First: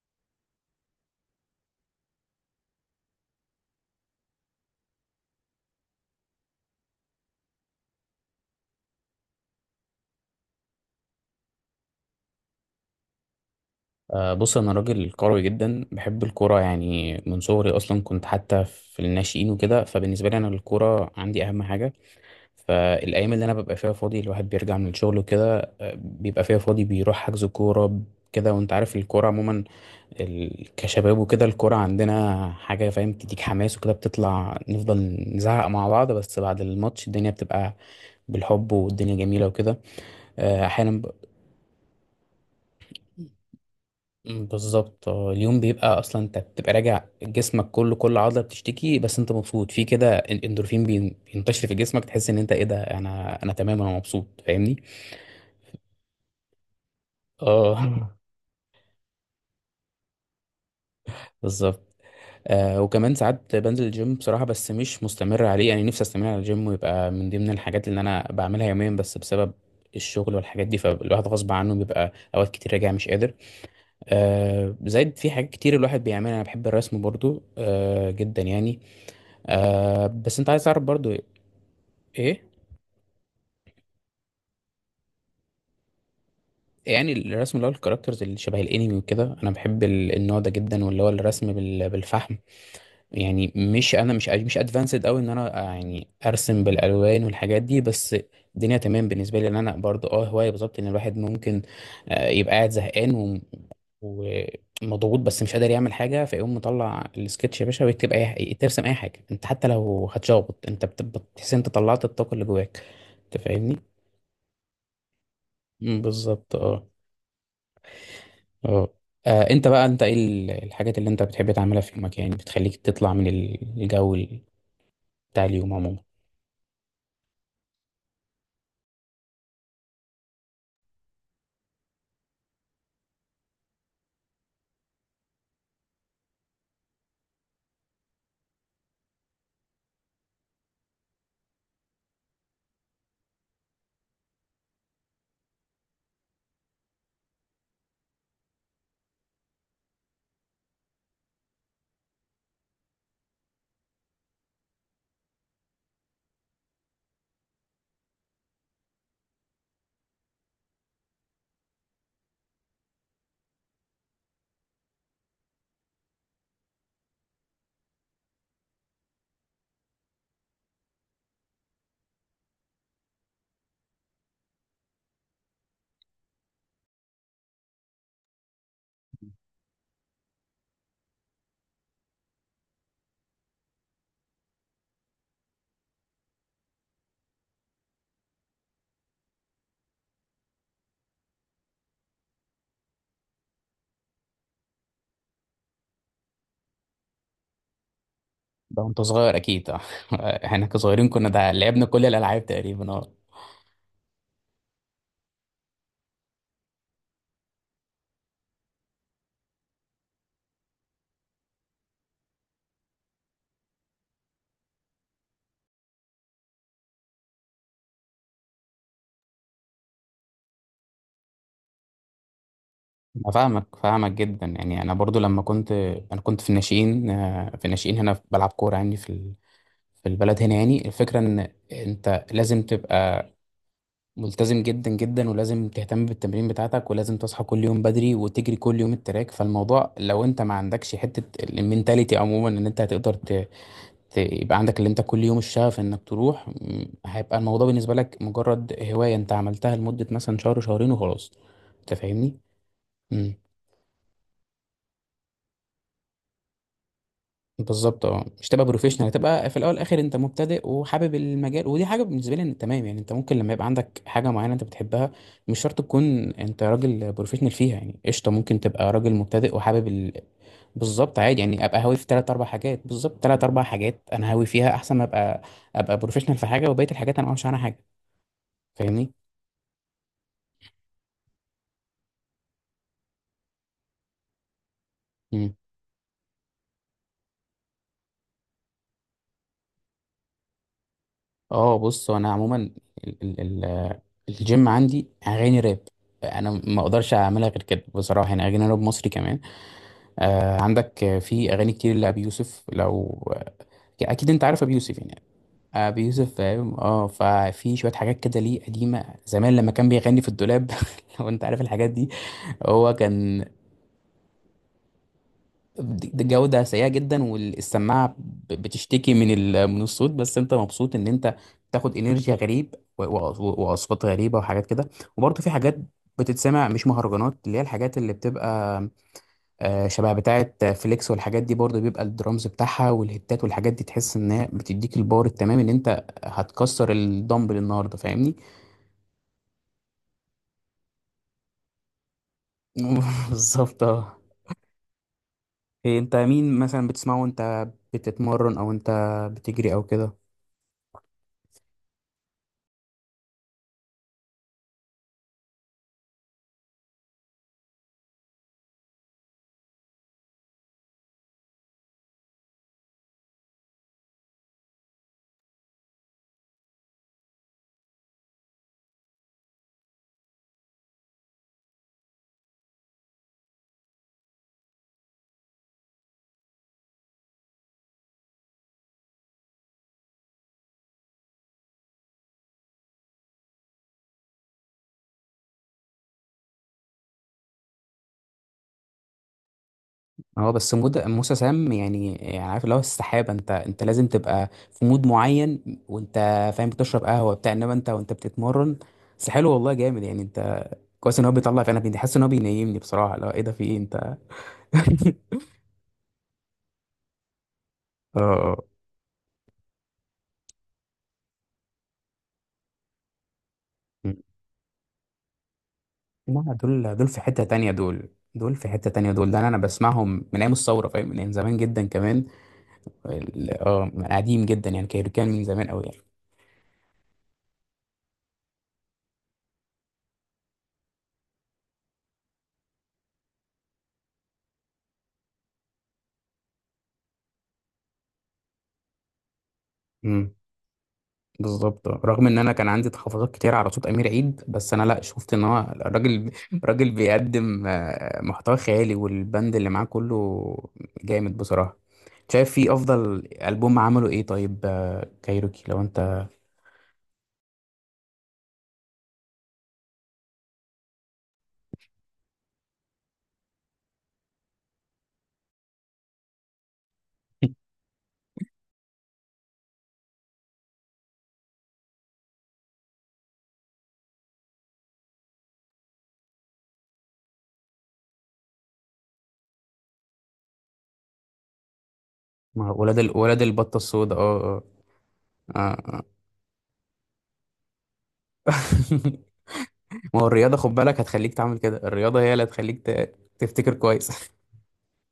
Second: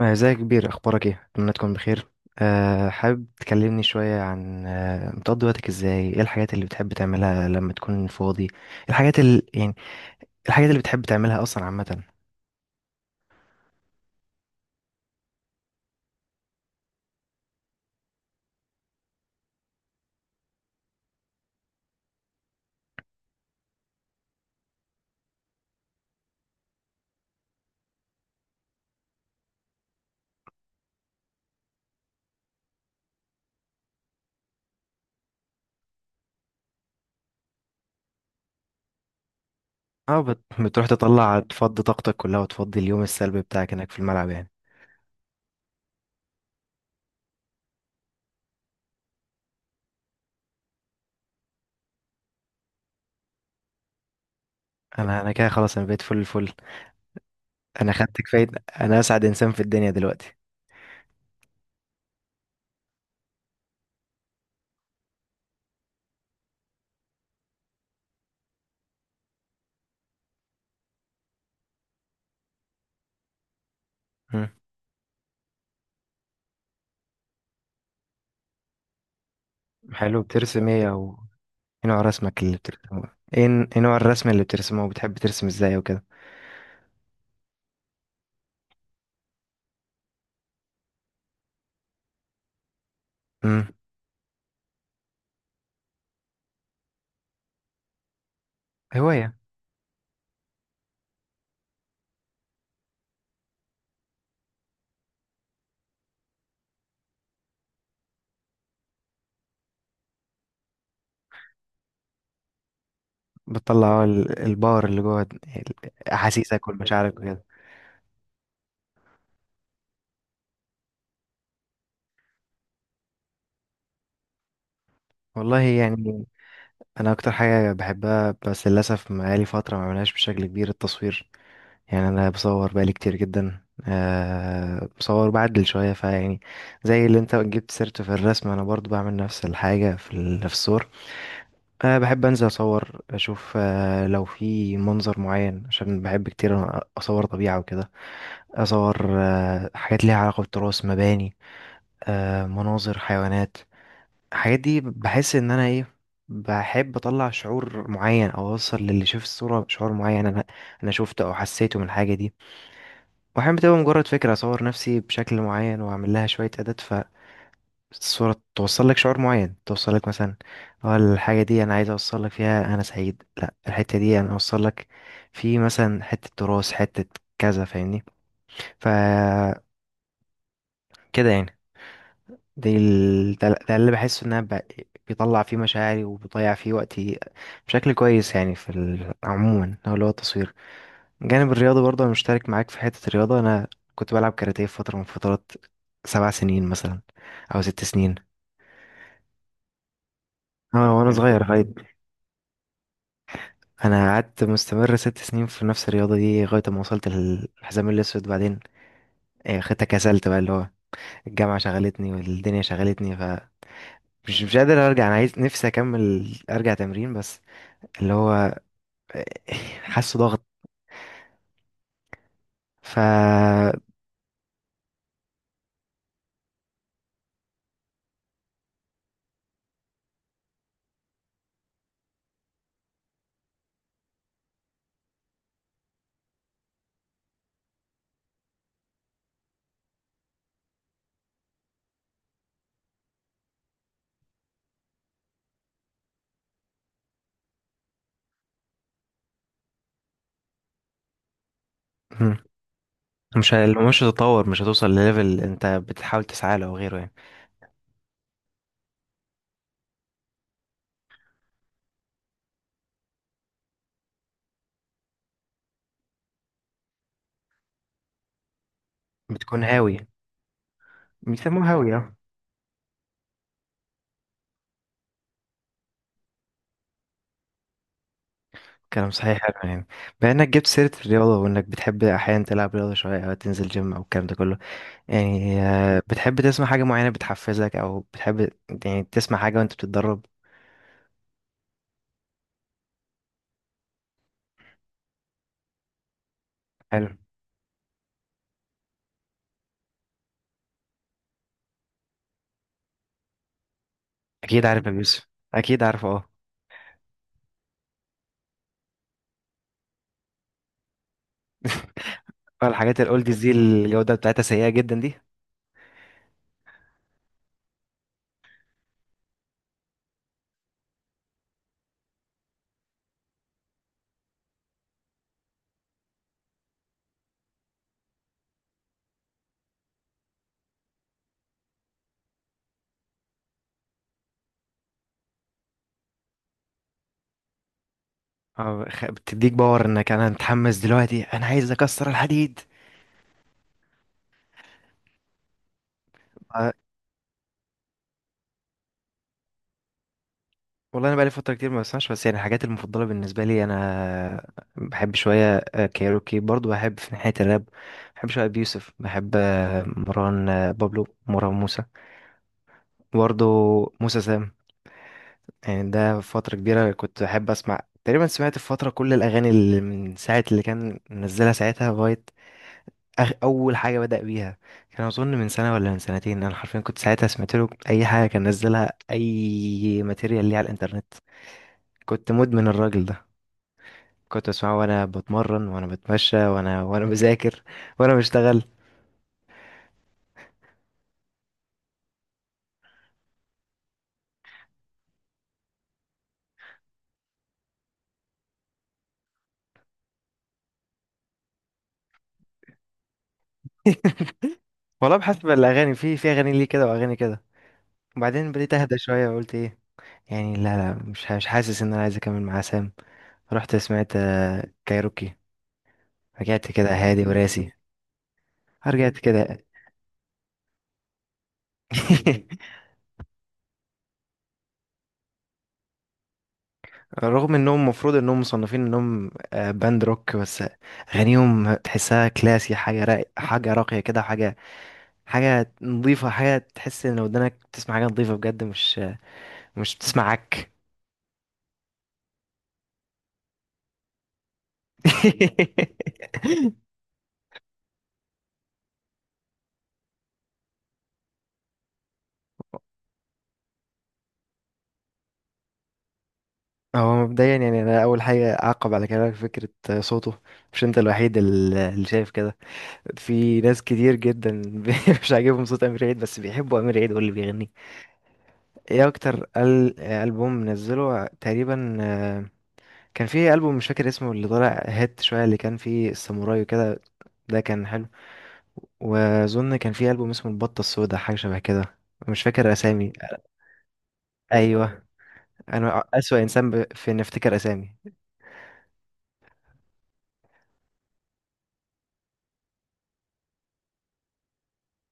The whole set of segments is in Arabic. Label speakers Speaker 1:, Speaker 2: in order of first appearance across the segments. Speaker 1: ازيك يا كبير، اخبارك ايه؟ اتمنى تكون بخير. حابب تكلمني شويه عن بتقضي وقتك ازاي، ايه الحاجات اللي بتحب تعملها لما تكون فاضي؟ الحاجات اللي يعني، الحاجات اللي بتحب تعملها اصلا عامه.
Speaker 2: بص انا راجل كروي جدا بحب الكوره، يعني من صغري اصلا كنت حتى في الناشئين وكده. فبالنسبه لي انا الكوره عندي اهم حاجه. فالايام اللي انا ببقى فيها فاضي، الواحد بيرجع من الشغل وكده بيبقى فيها فاضي، بيروح حجز كوره كده. وانت عارف الكوره عموما، كشباب وكده، الكوره عندنا حاجه، فاهم، تديك حماس وكده، بتطلع نفضل نزعق مع بعض. بس بعد الماتش الدنيا بتبقى بالحب والدنيا جميله وكده.
Speaker 1: بتروح
Speaker 2: احيانا.
Speaker 1: تطلع تفضي طاقتك كلها وتفضي اليوم السلبي بتاعك هناك في الملعب يعني؟
Speaker 2: بالظبط. اليوم بيبقى، اصلا انت بتبقى راجع جسمك كله، كل عضله بتشتكي، بس انت مبسوط في كده. الاندورفين بينتشر في جسمك، تحس ان انت ايه ده، انا تمام، انا مبسوط، فاهمني.
Speaker 1: انا كده خلاص، انا بقيت فل الفل. انا
Speaker 2: اه.
Speaker 1: خدت كفايه، انا اسعد انسان في الدنيا دلوقتي.
Speaker 2: بالظبط. وكمان ساعات بنزل الجيم بصراحه، بس مش مستمر عليه يعني، نفسي استمر على الجيم ويبقى من ضمن الحاجات اللي انا بعملها يوميا، بس بسبب الشغل والحاجات دي، فالواحد غصب عنه بيبقى اوقات كتير راجع مش قادر.
Speaker 1: مم.
Speaker 2: زائد في حاجات كتير الواحد بيعملها، انا بحب الرسم برضو جدا يعني.
Speaker 1: حلو،
Speaker 2: بس انت عايز
Speaker 1: بترسم
Speaker 2: تعرف
Speaker 1: ايه،
Speaker 2: برضو
Speaker 1: او ايه نوع
Speaker 2: ايه.
Speaker 1: رسمك اللي بترسمه؟ ايه نوع الرسم اللي بترسمه، وبتحب ترسم ازاي وكده؟
Speaker 2: يعني الرسم اللي هو الكاركترز اللي شبه الانمي وكده، انا بحب النوع ده جدا، واللي هو الرسم بالفحم. يعني
Speaker 1: مم.
Speaker 2: مش، انا مش ادفانسد قوي ان انا يعني ارسم بالالوان والحاجات دي بس. الدنيا تمام
Speaker 1: هوايه.
Speaker 2: بالنسبه لي ان انا برضو هوايه بالظبط ان الواحد ممكن. يبقى قاعد زهقان ومضغوط بس مش قادر يعمل حاجه، فيقوم مطلع السكتش يا باشا ويكتب اي، ترسم اي حاجه انت حتى لو هتشخبط، انت بتحس إن انت طلعت الطاقه اللي جواك، انت فاهمني.
Speaker 1: بتطلع الباور اللي جوه
Speaker 2: بالظبط.
Speaker 1: احاسيسك
Speaker 2: اه.
Speaker 1: والمشاعرك وكده.
Speaker 2: اه. انت بقى، انت ايه الحاجات اللي انت بتحب تعملها في يومك يعني، بتخليك تطلع من الجو بتاع
Speaker 1: والله
Speaker 2: اليوم عموما؟
Speaker 1: يعني انا اكتر حاجه بحبها، بس للاسف بقالي فتره ما بعملهاش بشكل كبير، التصوير. يعني انا بصور بقالي كتير جدا، بصور بعدل شويه، فيعني زي اللي انت جبت سيرته في الرسم، انا برضو بعمل نفس الحاجه في في الصور. بحب انزل اصور اشوف لو في منظر معين، عشان بحب كتير اصور طبيعه وكده، اصور حاجات ليها علاقه بالتراث، مباني، مناظر، حيوانات. الحاجات دي بحس ان انا ايه، بحب اطلع شعور معين او اوصل للي شاف الصورة شعور معين انا شفته او حسيته من الحاجة دي. واحيانا بتبقى مجرد فكرة اصور نفسي بشكل معين واعمل لها شوية اعداد، فالصورة توصل لك شعور معين، توصل لك مثلا اه الحاجة دي، انا عايز اوصل لك فيها انا سعيد، لا الحتة دي انا اوصل لك في مثلا حتة تراث، حتة كذا، فاهمني؟ ف كده يعني. ده اللي بحس ان انا بيطلع فيه مشاعري وبيضيع فيه وقتي بشكل كويس، يعني عموما هو اللي هو التصوير. من جانب الرياضة برضه، انا مشترك معاك في حتة الرياضة. انا كنت بلعب كاراتيه في فترة من فترات، سبع سنين مثلا، او ست سنين.
Speaker 2: ده وانت صغير اكيد، اه. احنا
Speaker 1: اه، وانا
Speaker 2: كصغيرين
Speaker 1: حلو
Speaker 2: كنا
Speaker 1: صغير
Speaker 2: ده لعبنا
Speaker 1: لغاية،
Speaker 2: كل الالعاب تقريبا، اه.
Speaker 1: انا قعدت مستمر ست سنين في نفس الرياضة دي لغاية ما وصلت للحزام الاسود. بعدين خدتها، كسلت بقى، اللي هو الجامعة شغلتني والدنيا شغلتني، مش قادر ارجع، انا عايز نفسي اكمل ارجع تمرين، بس اللي هو حاسه ضغط. ف
Speaker 2: أنا فاهمك فاهمك جدا يعني، انا برضو لما كنت، انا كنت في الناشئين، في الناشئين هنا بلعب كوره يعني في البلد هنا، يعني الفكره ان انت لازم تبقى ملتزم جدا جدا، ولازم تهتم بالتمرين بتاعتك، ولازم تصحى كل يوم بدري وتجري كل يوم التراك، فالموضوع لو انت ما عندكش حتة المينتاليتي عموما ان انت هتقدر يبقى عندك اللي انت كل يوم الشغف انك تروح، هيبقى الموضوع بالنسبة لك مجرد هواية انت عملتها لمدة مثلا شهر شهرين وخلاص، انت فاهمني؟
Speaker 1: مم. مش هتتطور، مش هتوصل لليفل انت بتحاول تسعى له او غيره يعني.
Speaker 2: بالظبط، اه. مش تبقى بروفيشنال، تبقى في الاول والاخر انت مبتدئ وحابب المجال، ودي حاجه بالنسبه لي إن تمام يعني، انت ممكن لما يبقى عندك حاجه معينه انت بتحبها مش شرط تكون انت راجل بروفيشنال فيها يعني قشطه، ممكن تبقى راجل مبتدئ
Speaker 1: بتكون
Speaker 2: وحابب
Speaker 1: هاوي.
Speaker 2: بالظبط عادي يعني،
Speaker 1: بيسموه
Speaker 2: ابقى
Speaker 1: هاوي،
Speaker 2: هاوي في
Speaker 1: اه.
Speaker 2: ثلاث اربع حاجات. بالظبط ثلاث اربع حاجات انا هاوي فيها احسن ما ابقى بروفيشنال في حاجه وبقيه الحاجات انا ما اعرفش عنها حاجه،
Speaker 1: كلام
Speaker 2: فاهمني.
Speaker 1: صحيح، حلو يعني. بما انك جبت سيرة الرياضة وانك بتحب احيانا تلعب رياضة شوية او تنزل جيم او الكلام ده كله،
Speaker 2: مم.
Speaker 1: يعني بتحب تسمع حاجة معينة بتحفزك او بتحب يعني تسمع حاجة وانت بتتدرب؟
Speaker 2: اه، بص، هو انا عموما الجيم عندي اغاني راب. انا ما
Speaker 1: حلو.
Speaker 2: اقدرش اعملها غير كده بصراحه يعني، اغاني راب مصري كمان. عندك، في اغاني كتير لابي يوسف، لو اكيد انت عارف
Speaker 1: اكيد
Speaker 2: ابي
Speaker 1: عارف يا
Speaker 2: يوسف يعني.
Speaker 1: يوسف، اكيد
Speaker 2: ابي
Speaker 1: عارف اه.
Speaker 2: يوسف، فاهم. اه، ففي شويه حاجات كده ليه قديمه زمان لما كان بيغني في الدولاب. لو انت عارف الحاجات دي. هو
Speaker 1: الحاجات الاولدز
Speaker 2: كان،
Speaker 1: دي الجودة بتاعتها سيئة جدا دي.
Speaker 2: جوده سيئه جدا، والسماعه بتشتكي من من الصوت، بس انت مبسوط ان انت تاخد انرجي غريب واصوات غريبه وحاجات كده. وبرضه في حاجات بتتسمع مش مهرجانات، اللي هي الحاجات اللي بتبقى شبه بتاعة فليكس، والحاجات دي برضه بيبقى الدرامز بتاعها والهتات والحاجات دي، تحس ان هي بتديك الباور التمام ان انت هتكسر الدمبل النهارده، فاهمني.
Speaker 1: بتديك باور انك انا متحمس دلوقتي، انا عايز اكسر الحديد.
Speaker 2: بالظبط، اه. إيه، انت مين
Speaker 1: آه،
Speaker 2: مثلا بتسمعه وانت بتتمرن، او انت بتجري او كده؟
Speaker 1: والله انا بقالي فتره كتير ما بسمعش، بس يعني الحاجات المفضله بالنسبه لي انا، بحب شويه كايروكي، برضو بحب في ناحيه الراب، بحب شويه بيوسف، بحب مروان، بابلو، مروان موسى برضو، موسى سام. يعني ده فتره كبيره كنت بحب اسمع، تقريبا سمعت في فتره كل الاغاني اللي من ساعه اللي كان منزلها ساعتها لغايه اول حاجه بدأ بيها، كان اظن من سنه ولا من سنتين. انا حرفيا كنت ساعتها سمعت له اي حاجه كان نزلها، اي ماتيريال ليه على الانترنت. كنت مدمن الراجل ده، كنت اسمعه وانا بتمرن وانا بتمشى وانا وانا بذاكر وانا بشتغل.
Speaker 2: اه بس مود موسى سام يعني عارف اللي هو السحابة، انت لازم تبقى في مود معين وانت فاهم، بتشرب قهوة بتاع، انما انت وانت بتتمرن. بس حلو والله، جامد يعني. انت كويس ان هو بيطلع، في انا حاسس ان هو بينيمني بصراحة. لا ايه ده، في ايه انت؟
Speaker 1: والله بحسب الاغاني، في اغاني ليه كده واغاني كده. وبعدين
Speaker 2: اه
Speaker 1: بديت اهدى شويه وقلت ايه يعني، لا لا، مش حاسس ان انا عايز اكمل مع سام. رحت
Speaker 2: لا،
Speaker 1: سمعت كايروكي، رجعت كده
Speaker 2: دول في
Speaker 1: هادي
Speaker 2: حتة تانية
Speaker 1: وراسي،
Speaker 2: دول، دول في حتة تانية
Speaker 1: رجعت
Speaker 2: دول، ده أنا
Speaker 1: كده.
Speaker 2: بسمعهم من أيام الثورة، فاهم، من أيام زمان جدا كمان. اه، من قديم جدا يعني كان من زمان أوي يعني.
Speaker 1: رغم انهم المفروض انهم مصنفين انهم باند روك، بس اغانيهم تحسها كلاسي، حاجه راق، حاجه راقيه كده، حاجه حاجه نظيفه، حاجه تحس ان لو ودنك بتسمع حاجه نظيفه بجد، مش بتسمع
Speaker 2: امم
Speaker 1: عك.
Speaker 2: بالظبط، رغم إن أنا كان عندي تحفظات كتير على صوت أمير عيد، بس أنا لا، شفت إن هو الراجل، راجل بيقدم محتوى خيالي، والبند اللي معاه كله جامد بصراحة. شايف فيه أفضل ألبوم عمله إيه؟ طيب كايروكي لو أنت.
Speaker 1: هو مبدئيا يعني انا اول حاجه اعقب على كلامك، فكره صوته، مش انت الوحيد اللي شايف كده، في ناس كتير جدا مش عاجبهم صوت امير عيد، بس بيحبوا امير عيد واللي بيغنيه. ايه اكتر البوم منزله تقريبا؟ كان في ألبوم مش فاكر اسمه، اللي طالع هات شوية، اللي كان فيه الساموراي وكده، ده كان حلو. وأظن كان في ألبوم اسمه البطة السوداء، حاجة شبه كده، مش فاكر
Speaker 2: ولاد
Speaker 1: أسامي.
Speaker 2: ولاد البطة السوداء، اه.
Speaker 1: أيوه.
Speaker 2: اه. آه.
Speaker 1: أنا أسوأ إنسان في إني أفتكر أسامي.
Speaker 2: ما هو الرياضة خد بالك هتخليك تعمل كده، الرياضة هي اللي هتخليك تفتكر كويس.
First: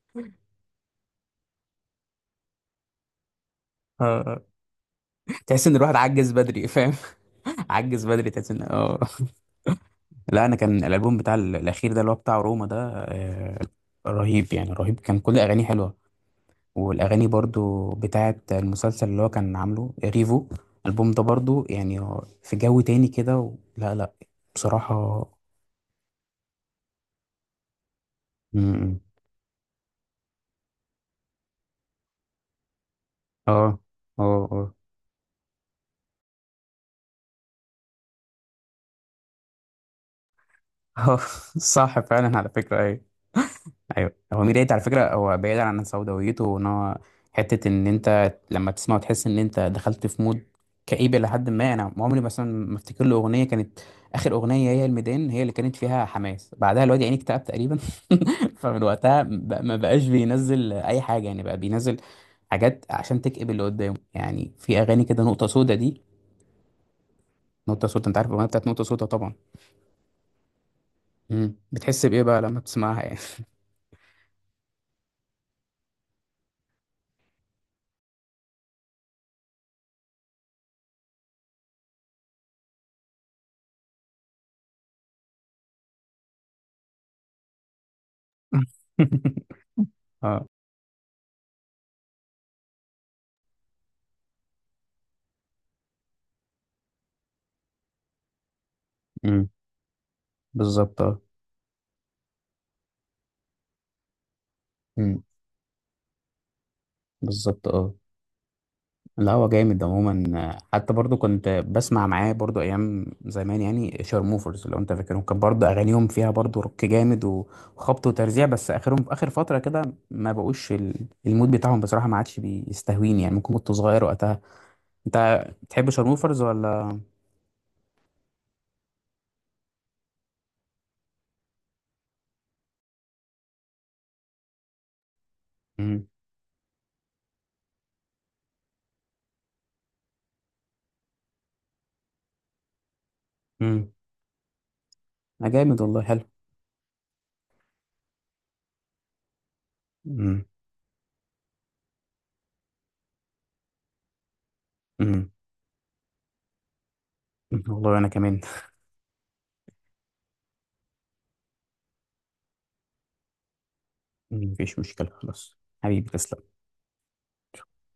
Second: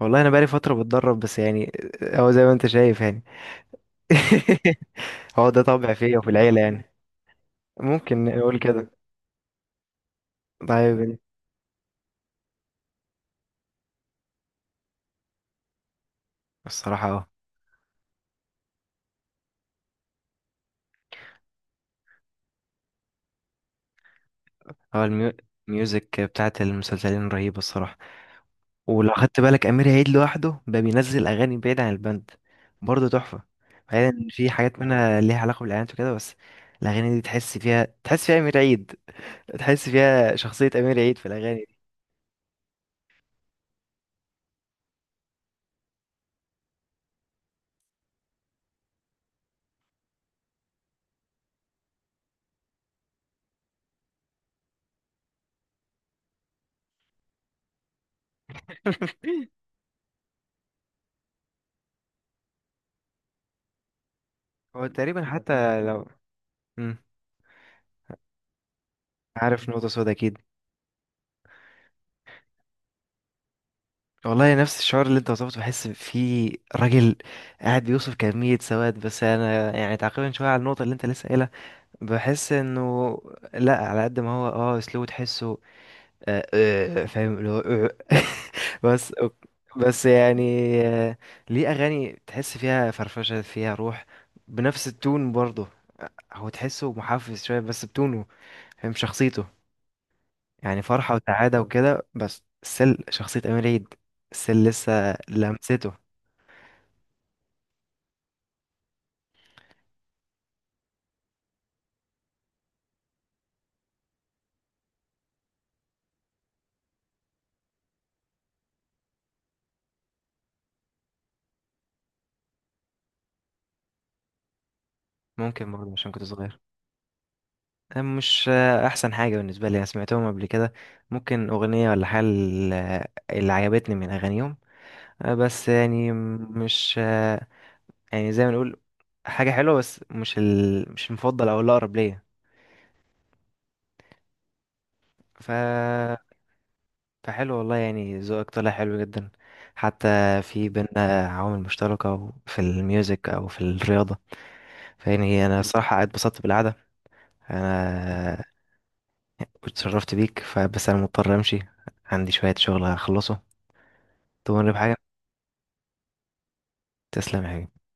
Speaker 1: والله أنا بقالي فترة بتدرب، بس يعني هو زي ما أنت شايف يعني.
Speaker 2: آه.
Speaker 1: هو ده
Speaker 2: تحس ان
Speaker 1: طبع
Speaker 2: الواحد
Speaker 1: فيا وفي
Speaker 2: عجز
Speaker 1: العيلة
Speaker 2: بدري، فاهم.
Speaker 1: يعني.
Speaker 2: عجز
Speaker 1: ممكن
Speaker 2: بدري، تحس
Speaker 1: نقول
Speaker 2: ان،
Speaker 1: كده.
Speaker 2: اه. لا، انا كان الالبوم
Speaker 1: طيب.
Speaker 2: بتاع الاخير ده اللي هو بتاع روما ده، آه، رهيب يعني، رهيب كان، كل اغانيه حلوه.
Speaker 1: الصراحة اه.
Speaker 2: والاغاني برضو بتاعه المسلسل اللي هو كان عامله ريفو، الالبوم ده برضو يعني هو في جو تاني كده لا، لا
Speaker 1: هو
Speaker 2: بصراحه.
Speaker 1: الميو- الميوزك بتاعت المسلسلين رهيبة الصراحة.
Speaker 2: م.
Speaker 1: ولو خدت بالك امير عيد لوحده بقى بينزل اغاني بعيد عن البند، برضه تحفه.
Speaker 2: اه.
Speaker 1: بعيد ان
Speaker 2: اه.
Speaker 1: في
Speaker 2: اه.
Speaker 1: حاجات منها ليها علاقه بالاعلانات وكده، بس الاغاني دي تحس فيها، تحس فيها امير عيد، تحس فيها شخصيه امير
Speaker 2: آه.
Speaker 1: عيد في الاغاني دي.
Speaker 2: صح فعلا على فكره، أيوه. ايوه، هو ميدو ايت على فكره، هو بعيدا عن سوداويته وان هو، حته ان انت لما تسمعه تحس ان انت دخلت في مود كئيب، لحد ما انا عمري مثلا ما افتكر له اغنيه كانت، اخر اغنيه هي الميدان، هي اللي كانت فيها حماس، بعدها الواد يعني اكتئب تقريبا. فمن وقتها ما بقاش بينزل اي حاجه يعني، بقى بينزل حاجات عشان تكئب اللي قدامه يعني، في
Speaker 1: هو
Speaker 2: اغاني كده
Speaker 1: تقريبا
Speaker 2: نقطه سودا
Speaker 1: حتى
Speaker 2: دي.
Speaker 1: لو. مم.
Speaker 2: نقطه سودا، انت عارف الاغنيه بتاعت نقطه سودا طبعا.
Speaker 1: عارف نقطه سودا، اكيد.
Speaker 2: مم. بتحس بايه بقى لما بتسمعها يعني؟
Speaker 1: والله نفس الشعور اللي انت وصفته، بحس فيه راجل قاعد بيوصف كمية سواد. بس انا يعني تعقيبا شوية على النقطة اللي انت لسه قايلها، بحس انه لا، على قد ما هو اه اسلوبه تحسه آه، فاهم اللي هو آه. بس أوك- بس يعني
Speaker 2: اه.
Speaker 1: آه، ليه اغاني تحس فيها فرفشه، فيها روح، بنفس التون برضه. هو تحسه محفز شويه بس بتونه، فاهم شخصيته.
Speaker 2: مم.
Speaker 1: يعني
Speaker 2: بالظبط،
Speaker 1: فرحه وسعاده وكده، بس سل شخصيه امير عيد، سل
Speaker 2: اه.
Speaker 1: لسه لمسته.
Speaker 2: بالظبط، اه. لا هو جامد عموما، حتى برضو كنت بسمع معاه برضو ايام زمان يعني شارموفرز، لو انت فاكرهم، كان برضو اغانيهم فيها برضو روك جامد وخبط وترزيع، بس اخرهم اخر فتره كده، ما بقوش المود بتاعهم بصراحه، ما عادش بيستهويني يعني، ممكن كنت صغير وقتها. انت
Speaker 1: ممكن
Speaker 2: بتحب
Speaker 1: برضه عشان كنت
Speaker 2: شارموفرز
Speaker 1: صغير.
Speaker 2: ولا؟
Speaker 1: أنا مش احسن حاجه بالنسبه لي، انا سمعتهم قبل كده، ممكن اغنيه ولا حاجه اللي عجبتني من اغانيهم، بس
Speaker 2: امم
Speaker 1: يعني مش، يعني زي ما نقول حاجة حلوة، بس مش المفضل أو الأقرب ليا.
Speaker 2: امم ما
Speaker 1: ف...
Speaker 2: جامد والله، حلو.
Speaker 1: فحلو والله يعني، ذوقك طلع حلو جدا. حتى
Speaker 2: امم
Speaker 1: في بينا عوامل مشتركة في الميوزك أو في الرياضة،
Speaker 2: امم
Speaker 1: فيعني أنا الصراحة اتبسطت بالقعدة.
Speaker 2: والله انا كمان.
Speaker 1: أنا اتشرفت بيك، فبس أنا مضطر أمشي، عندي شوية شغل هخلصه.
Speaker 2: مم.
Speaker 1: تمر
Speaker 2: مفيش
Speaker 1: بحاجة؟
Speaker 2: مشكله خلاص. حبيبي تسلم.
Speaker 1: تسلم يا حبيبي.